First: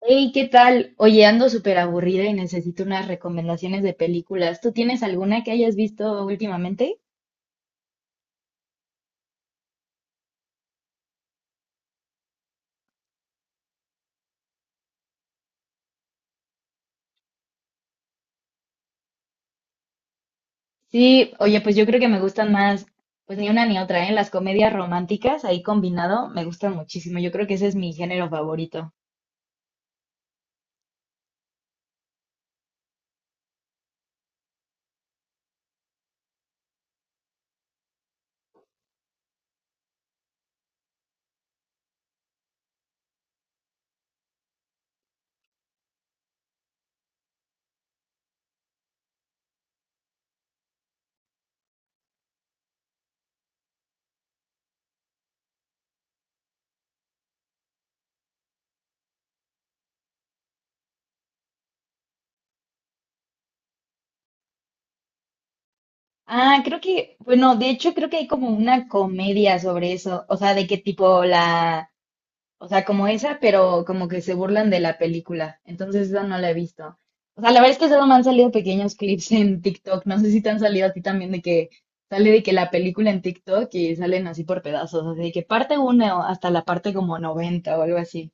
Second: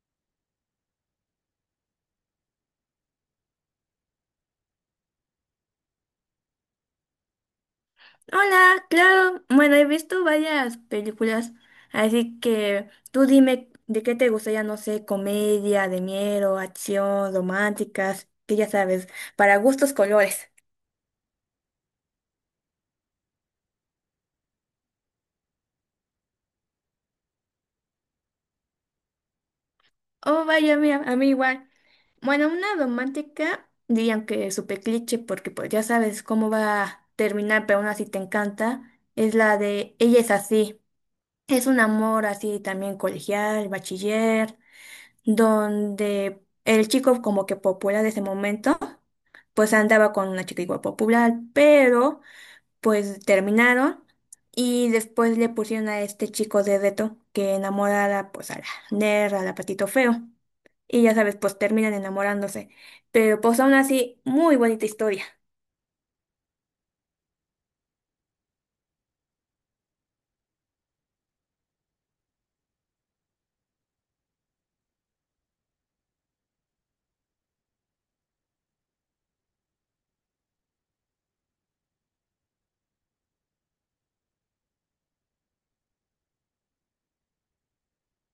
Hey, ¿qué tal? Oye, ando súper aburrida y necesito unas recomendaciones de películas. ¿Tú tienes alguna que hayas visto últimamente? Hola, claro. Bueno, he visto varias películas, así que tú dime de qué te gustaría, no sé, comedia, de miedo, acción, románticas, que ya sabes, para gustos colores. Sí, oye, pues yo creo que me gustan más, pues ni una ni otra, ¿eh? Las comedias románticas ahí combinado me gustan muchísimo. Yo creo que ese es mi género favorito. Oh, vaya, mira, a mí igual. Bueno, una romántica, dirían que es súper cliché porque pues ya sabes cómo va a terminar, pero aún así te encanta, es la de Ella es así. Es un amor así también colegial, bachiller, donde el chico como que popular de ese momento, pues andaba con una chica igual popular, pero pues terminaron y después le pusieron a este chico de reto que enamorara pues a la ner a la patito feo. Y ya sabes, pues terminan enamorándose. Pero pues aún así, muy bonita historia. Ah, creo que, bueno, de hecho creo que hay como una comedia sobre eso, o sea, de qué tipo la. O sea, como esa, pero como que se burlan de la película. Entonces, esa no la he visto. O sea, la verdad es que solo me han salido pequeños clips en TikTok. No sé si te han salido a ti también de que sale de que la película en TikTok y salen así por pedazos. Así de que parte uno hasta la parte como 90 o algo así.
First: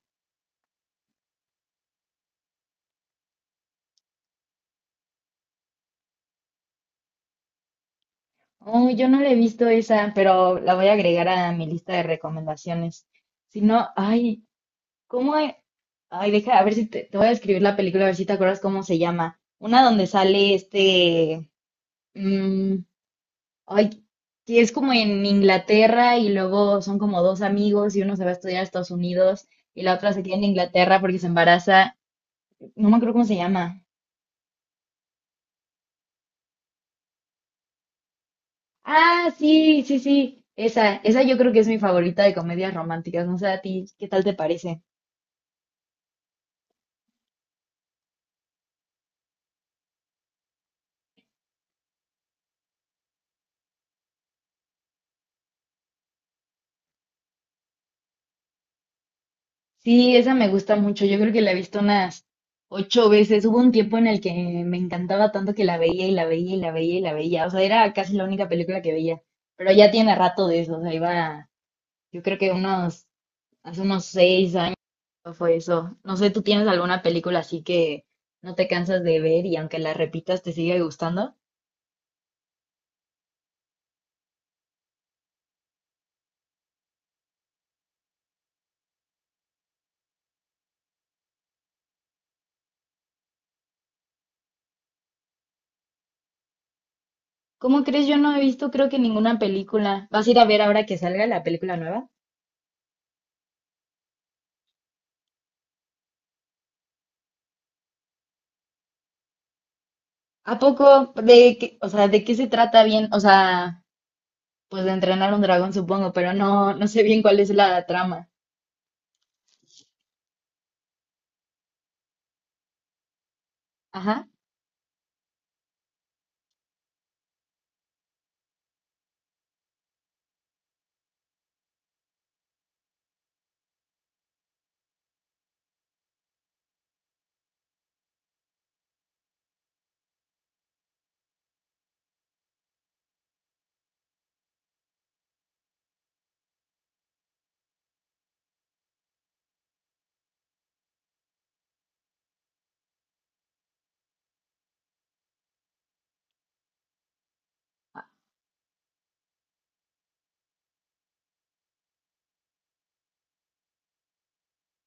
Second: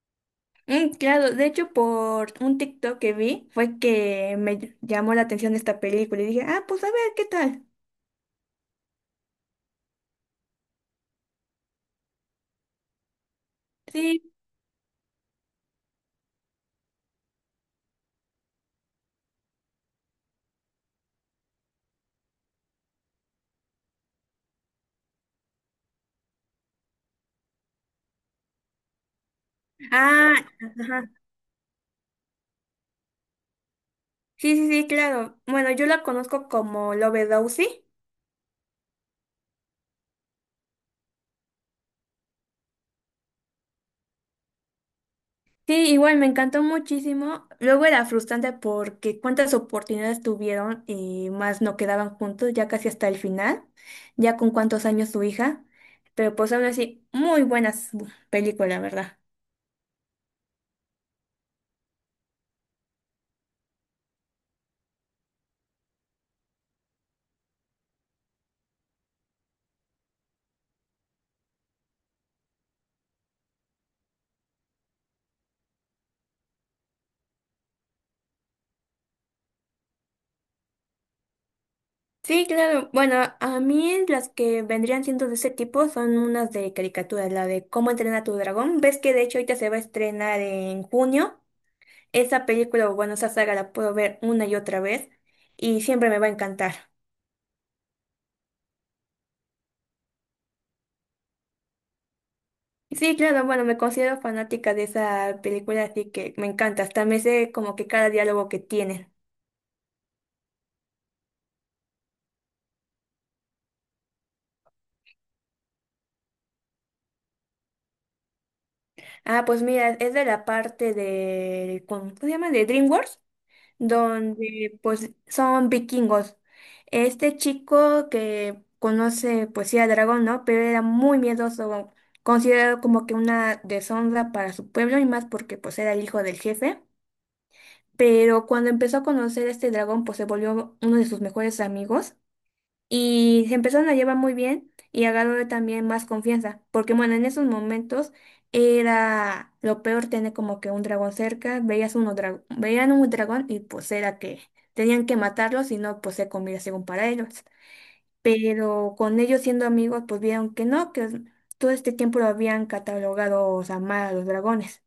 Mm, claro, de hecho por un TikTok que vi fue que me llamó la atención esta película y dije, ah, pues a ver, ¿qué tal? Oh, yo no la he visto esa, pero la voy a agregar a mi lista de recomendaciones. Si no, Sí. ay, ¿cómo hay? Ay, deja, a ver si te voy a escribir la película, a ver si te acuerdas cómo se llama. Una donde sale este. mm, Ay, que es como en Inglaterra y luego son como dos amigos y uno se va a estudiar a Estados Unidos y la otra se Ah, queda en Inglaterra ajá. porque se embaraza. No me acuerdo cómo se llama. Sí, sí, sí, claro. Bueno, yo la conozco como Lovedowsy. Ah, sí, sí, sí. Esa yo creo que es mi favorita de comedias románticas. No sé a ti, ¿qué tal te parece? Sí, igual me encantó muchísimo. Luego era frustrante porque cuántas oportunidades tuvieron y más no quedaban juntos, ya casi hasta el final, ya con cuántos años su hija. Pero pues aún así, muy buenas películas, ¿verdad? Sí, esa me gusta mucho. Yo creo que la he visto unas ocho veces. Hubo un tiempo en el que me encantaba tanto que la veía y la veía y la veía y la veía. O sea, era casi la única película que veía. Pero ya tiene rato de eso. O sea, iba, yo creo que unos, hace unos 6 años fue eso. No sé, ¿tú tienes alguna película así que no te cansas de ver y aunque la repitas te sigue gustando? Sí, claro. Bueno, a mí las que vendrían siendo de ese tipo son unas de caricaturas, la de Cómo entrenar a tu dragón. Ves que de hecho ahorita se va a estrenar en junio. Esa película, o bueno, esa saga la puedo ver una y otra vez y siempre me va a encantar. ¿Cómo crees? Yo no he visto creo que ninguna película. ¿Vas a ir a ver ahora que salga la película nueva? Sí, claro, bueno, me considero fanática de esa película, así que me encanta. Hasta me sé como que cada diálogo que tienen. ¿A poco? ¿De qué, o sea, de qué se trata bien? O sea, pues de entrenar un dragón supongo, pero no, no sé bien cuál es la trama. Ah, pues mira, es de la parte de, ¿cómo se llama? De DreamWorks, Ajá. donde pues son vikingos. Este chico que conoce, pues sí, a Dragón, ¿no? Pero era muy miedoso, considerado como que una deshonra para su pueblo y más porque pues era el hijo del jefe. Pero cuando empezó a conocer a este dragón, pues se volvió uno de sus mejores amigos y se empezaron a llevar muy bien y agarró también más confianza, porque bueno, en esos momentos era lo peor tener como que un dragón cerca, veías veían un dragón y pues era que tenían que matarlo, si no, pues se comía según para ellos. Pero con ellos siendo amigos, pues vieron que no, que todo este tiempo lo habían catalogado, o sea, mal a los dragones.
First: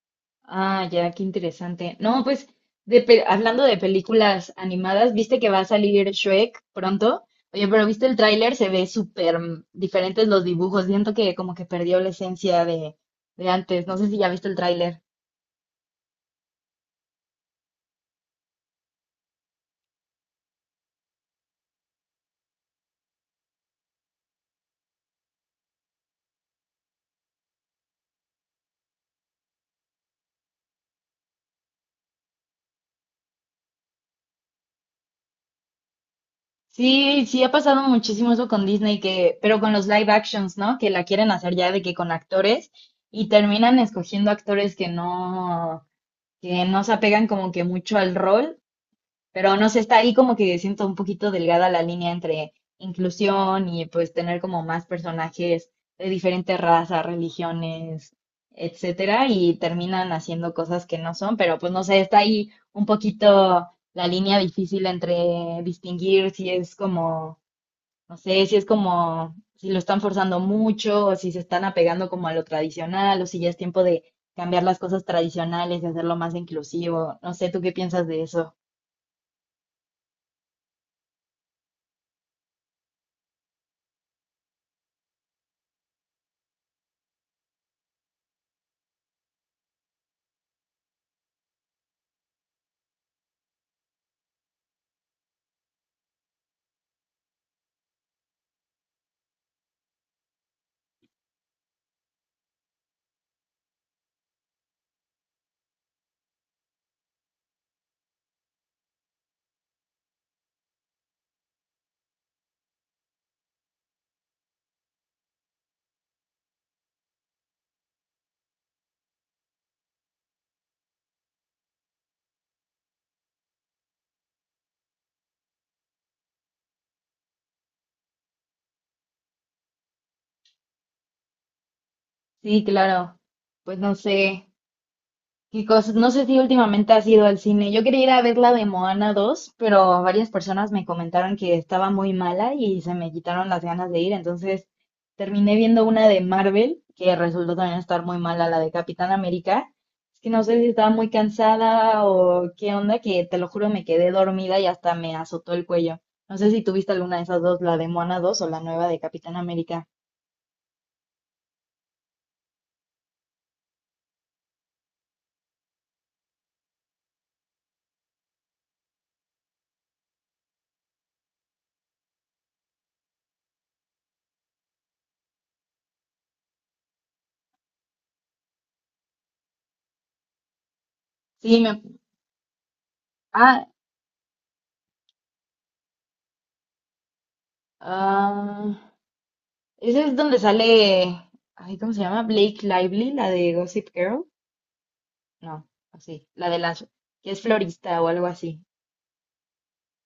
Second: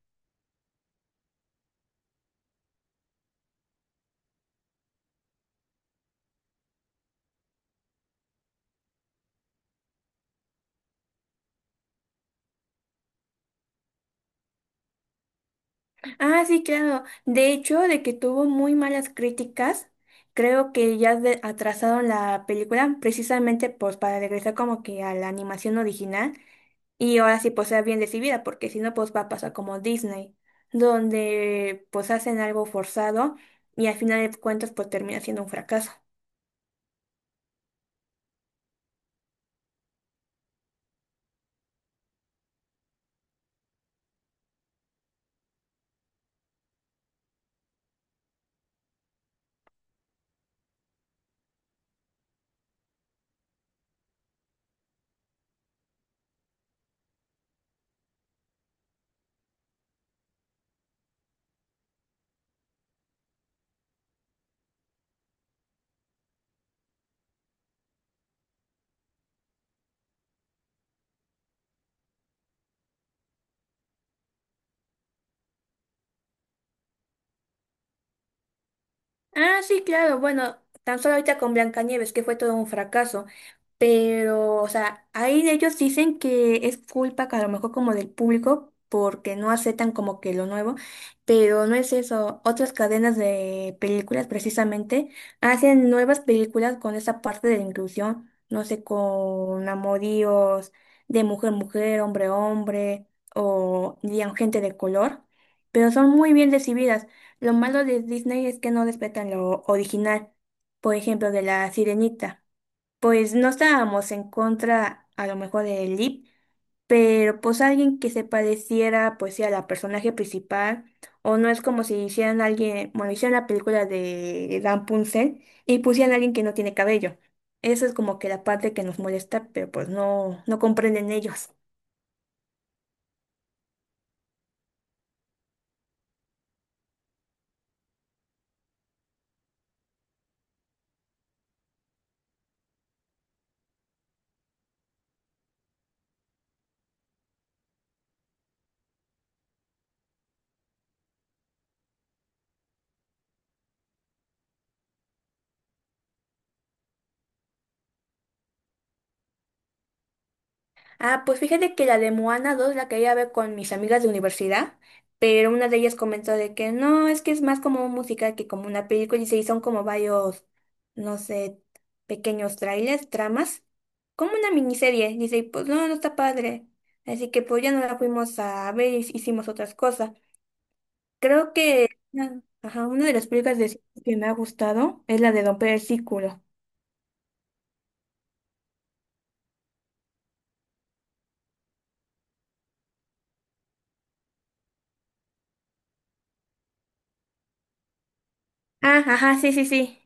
Ah, ya, qué interesante. No, pues hablando de películas animadas, ¿viste que va a salir Shrek pronto? Oye, pero ¿viste el tráiler? Se ve súper diferentes los dibujos. Siento que como que perdió la esencia de antes. No sé si ya viste el tráiler. Ah, sí, claro. De hecho, de que tuvo muy malas críticas, creo que ya atrasaron la película precisamente pues para regresar como que a la animación original y ahora sí pues sea bien recibida, porque si no pues va a pasar como Disney, donde pues hacen algo forzado y al final de cuentas pues termina siendo un fracaso. Sí, sí ha pasado muchísimo eso con Disney, que, pero con los live actions, ¿no? Que la quieren hacer ya de que con actores y terminan escogiendo actores que no se apegan como que mucho al rol. Pero no sé, está ahí como que siento un poquito delgada la línea entre inclusión y pues tener como más personajes de diferentes razas, religiones, etcétera, y terminan haciendo cosas que no son, pero pues no sé, está ahí un poquito la línea difícil entre distinguir si es como, no sé, si es como, si lo están forzando mucho, o si se están apegando como a lo tradicional, o si ya es tiempo de cambiar las cosas tradicionales y hacerlo más inclusivo. No sé, ¿tú qué piensas de eso? Ah, sí, claro. Bueno, tan solo ahorita con Blancanieves, que fue todo un fracaso. Pero, o sea, ahí ellos dicen que es culpa que a lo mejor como del público, porque no aceptan como que lo nuevo. Pero no es eso. Otras cadenas de películas, precisamente, hacen nuevas películas con esa parte de la inclusión. No sé, con amoríos de mujer-mujer, hombre-hombre, o digamos, gente de color. Pero son muy bien recibidas. Lo malo de Disney es que no respetan lo original, por ejemplo, de la Sirenita. Pues no estábamos en contra a lo mejor de Lip, pero pues alguien que se pareciera pues sí a la personaje principal, o no es como si hicieran alguien, bueno, hicieran la película de Rapunzel y pusieran a alguien que no tiene cabello. Eso es como que la parte que nos molesta, pero pues no, no comprenden ellos. Sí, claro. Pues no sé qué cosas. No sé si últimamente has ido al cine. Yo quería ir a ver la de Moana 2, pero varias personas me comentaron que estaba muy mala y se me quitaron las ganas de ir. Entonces terminé viendo una de Marvel, que resultó también estar muy mala, la de Capitán América. Es que no sé si estaba muy cansada o qué onda, que te lo juro me quedé dormida y hasta me azotó el cuello. No sé si tuviste alguna de esas dos, la de Moana 2 o la nueva de Capitán América. Ah, pues fíjate que la de Moana 2 la quería ver con mis amigas de universidad, pero una de ellas comentó de que no, es que es más como un musical que como una película y se son como varios, no sé, pequeños trailers, tramas, como una miniserie. Dice, y pues no, no está padre. Así que pues ya no la fuimos a ver y hicimos otras cosas. Creo Sí, que me. ah, ajá, una de las películas Ah, que me ha gustado es la de Don Círculo. ah, ese es donde sale, ay, ¿cómo se llama? Blake Lively, la de Gossip Girl. No, así, la de las que es florista o algo así. Ah, ajá, sí, sí, sí.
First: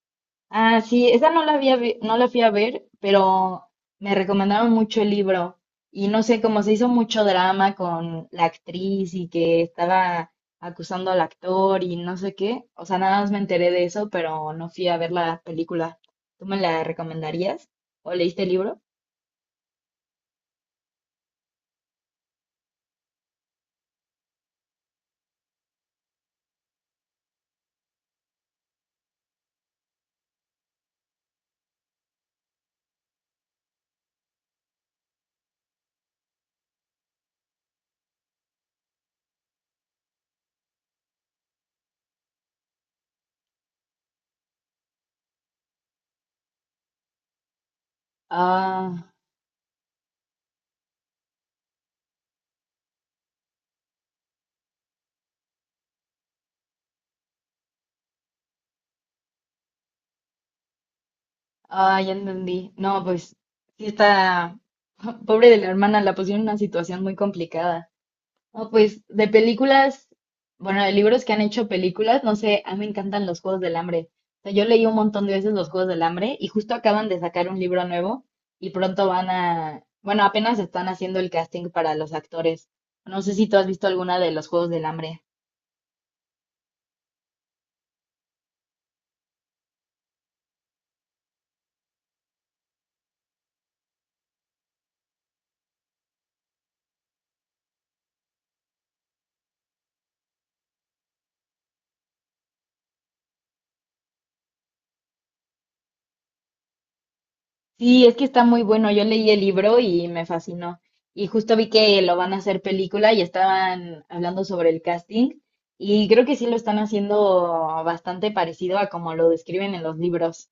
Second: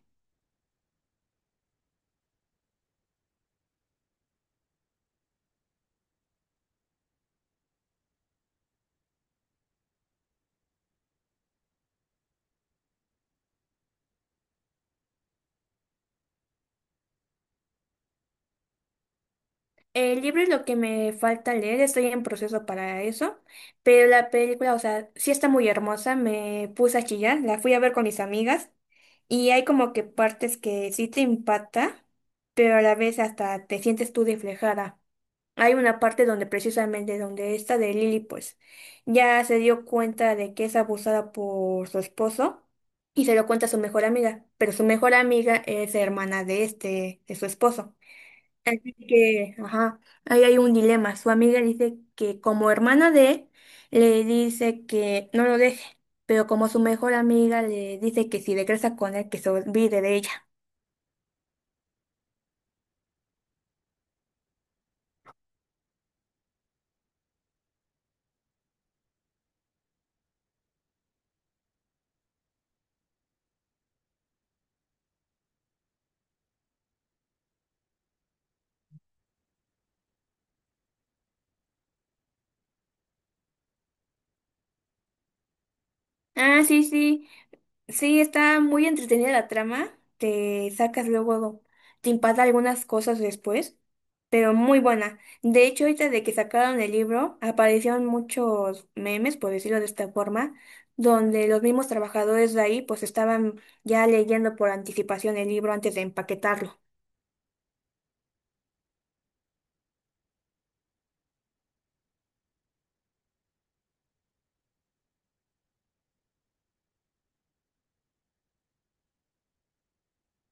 Ah, sí, esa no la fui a ver, pero me recomendaron mucho el libro y no sé, cómo se hizo mucho drama con la actriz y que estaba acusando al actor y no sé qué. O sea, nada más me enteré de eso, pero no fui a ver la película. ¿Tú me la recomendarías? ¿O leíste el libro? El libro es lo que me falta leer, estoy en proceso para eso, pero la película, o sea, sí está muy hermosa, me puse a chillar, la fui a ver con mis amigas y hay como que partes que sí te impacta, pero a la vez hasta te sientes tú reflejada. Hay una parte donde precisamente donde esta de Lily pues ya se dio cuenta de que es abusada por su esposo y se lo cuenta a su mejor amiga, pero su mejor amiga es hermana de de su esposo Ah. que, ajá, ahí hay un dilema. Su amiga dice que como hermana de él, le dice que no lo deje, pero como su mejor amiga le dice que si regresa con él, que se olvide de ella. Ah, ya entendí. No, pues sí está, pobre de la hermana, la pusieron en una situación muy complicada. No, pues de películas, bueno, de libros que han hecho películas, no sé, a mí me encantan los Juegos del Hambre. O sea, yo leí un montón de veces los Juegos del Hambre y justo acaban de sacar un libro nuevo y pronto van a, bueno, apenas están haciendo el casting para los actores. No sé si tú has visto alguna de los Juegos del Hambre. Ah, sí, sí. Sí, está muy entretenida la trama. Te sacas luego, te impacta algunas cosas después, pero muy buena. De hecho, ahorita de que sacaron el libro, aparecieron muchos memes, por decirlo de esta forma, donde los mismos trabajadores de ahí pues estaban ya leyendo por anticipación el libro antes de empaquetarlo. Sí, es que está muy bueno. Yo leí el libro y me fascinó. Y justo vi que lo van a hacer película y estaban hablando sobre el casting. Y creo que sí lo están haciendo bastante parecido a como lo describen en los libros,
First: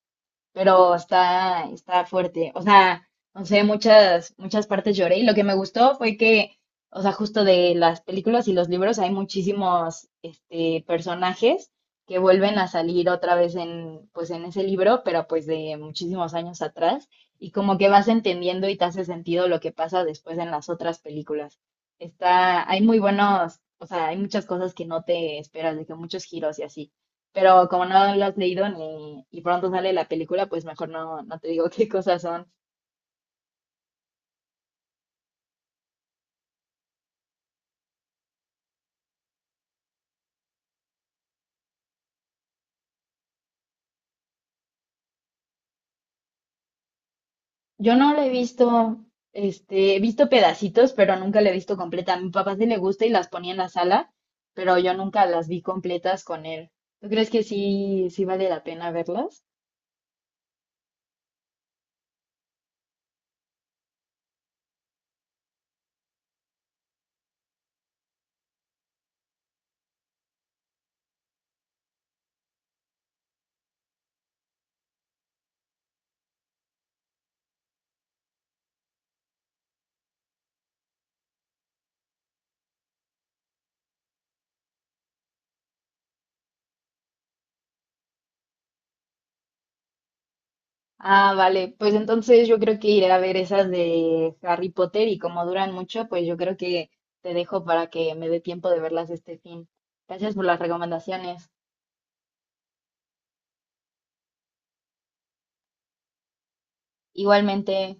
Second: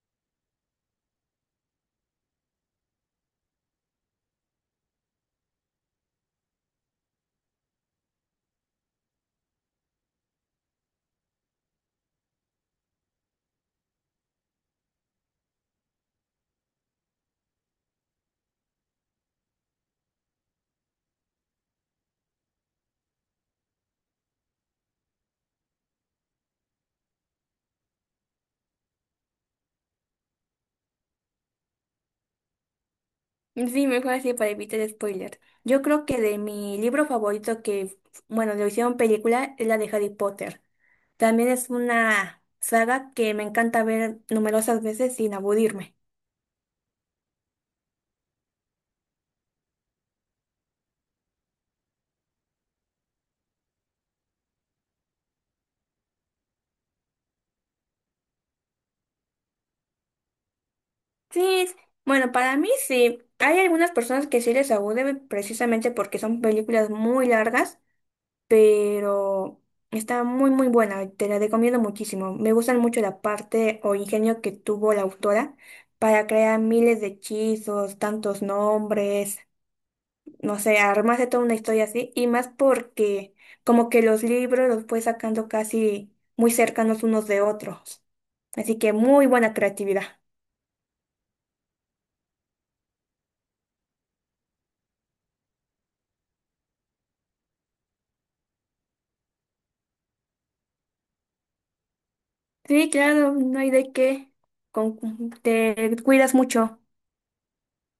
pero está, está fuerte. O sea, no sé, muchas, muchas partes lloré. Y lo que me gustó fue que, o sea, justo de las películas y los libros hay muchísimos este, personajes que vuelven a salir otra vez en, pues, en ese libro, pero pues de muchísimos años atrás. Y como que vas entendiendo y te hace sentido lo que pasa después en las otras películas. Está, hay muy buenos, o sea, hay muchas cosas que no te esperas, de que muchos giros y así. Pero como no lo has leído ni y pronto sale la película, pues mejor no, no te digo qué cosas son. Sí, mejor así para evitar spoiler. Yo creo que de mi libro favorito que, bueno, lo hicieron película es la de Harry Potter. También es una saga que me encanta ver numerosas veces sin aburrirme. Yo no la he visto, este, he visto pedacitos, pero nunca la he visto completa. A mi papá sí le gusta y las ponía en la sala, pero yo nunca las vi completas con él. ¿Tú crees que sí, sí vale la pena verlas? Sí, bueno, para mí sí. Hay algunas personas que sí les aburre precisamente porque son películas muy largas, pero está muy muy buena, te la recomiendo muchísimo. Me gustan mucho la parte o ingenio que tuvo la autora para crear miles de hechizos, tantos nombres, no sé, armarse toda una historia así, y más porque como que los libros los fue sacando casi muy cercanos unos de otros. Así que muy buena creatividad. Ah, vale, pues entonces yo creo que iré a ver esas de Harry Potter y como duran mucho, pues yo creo que te dejo para que me dé tiempo de verlas este fin. Gracias por las recomendaciones. Sí, claro, no hay de qué. Te cuidas mucho. Igualmente.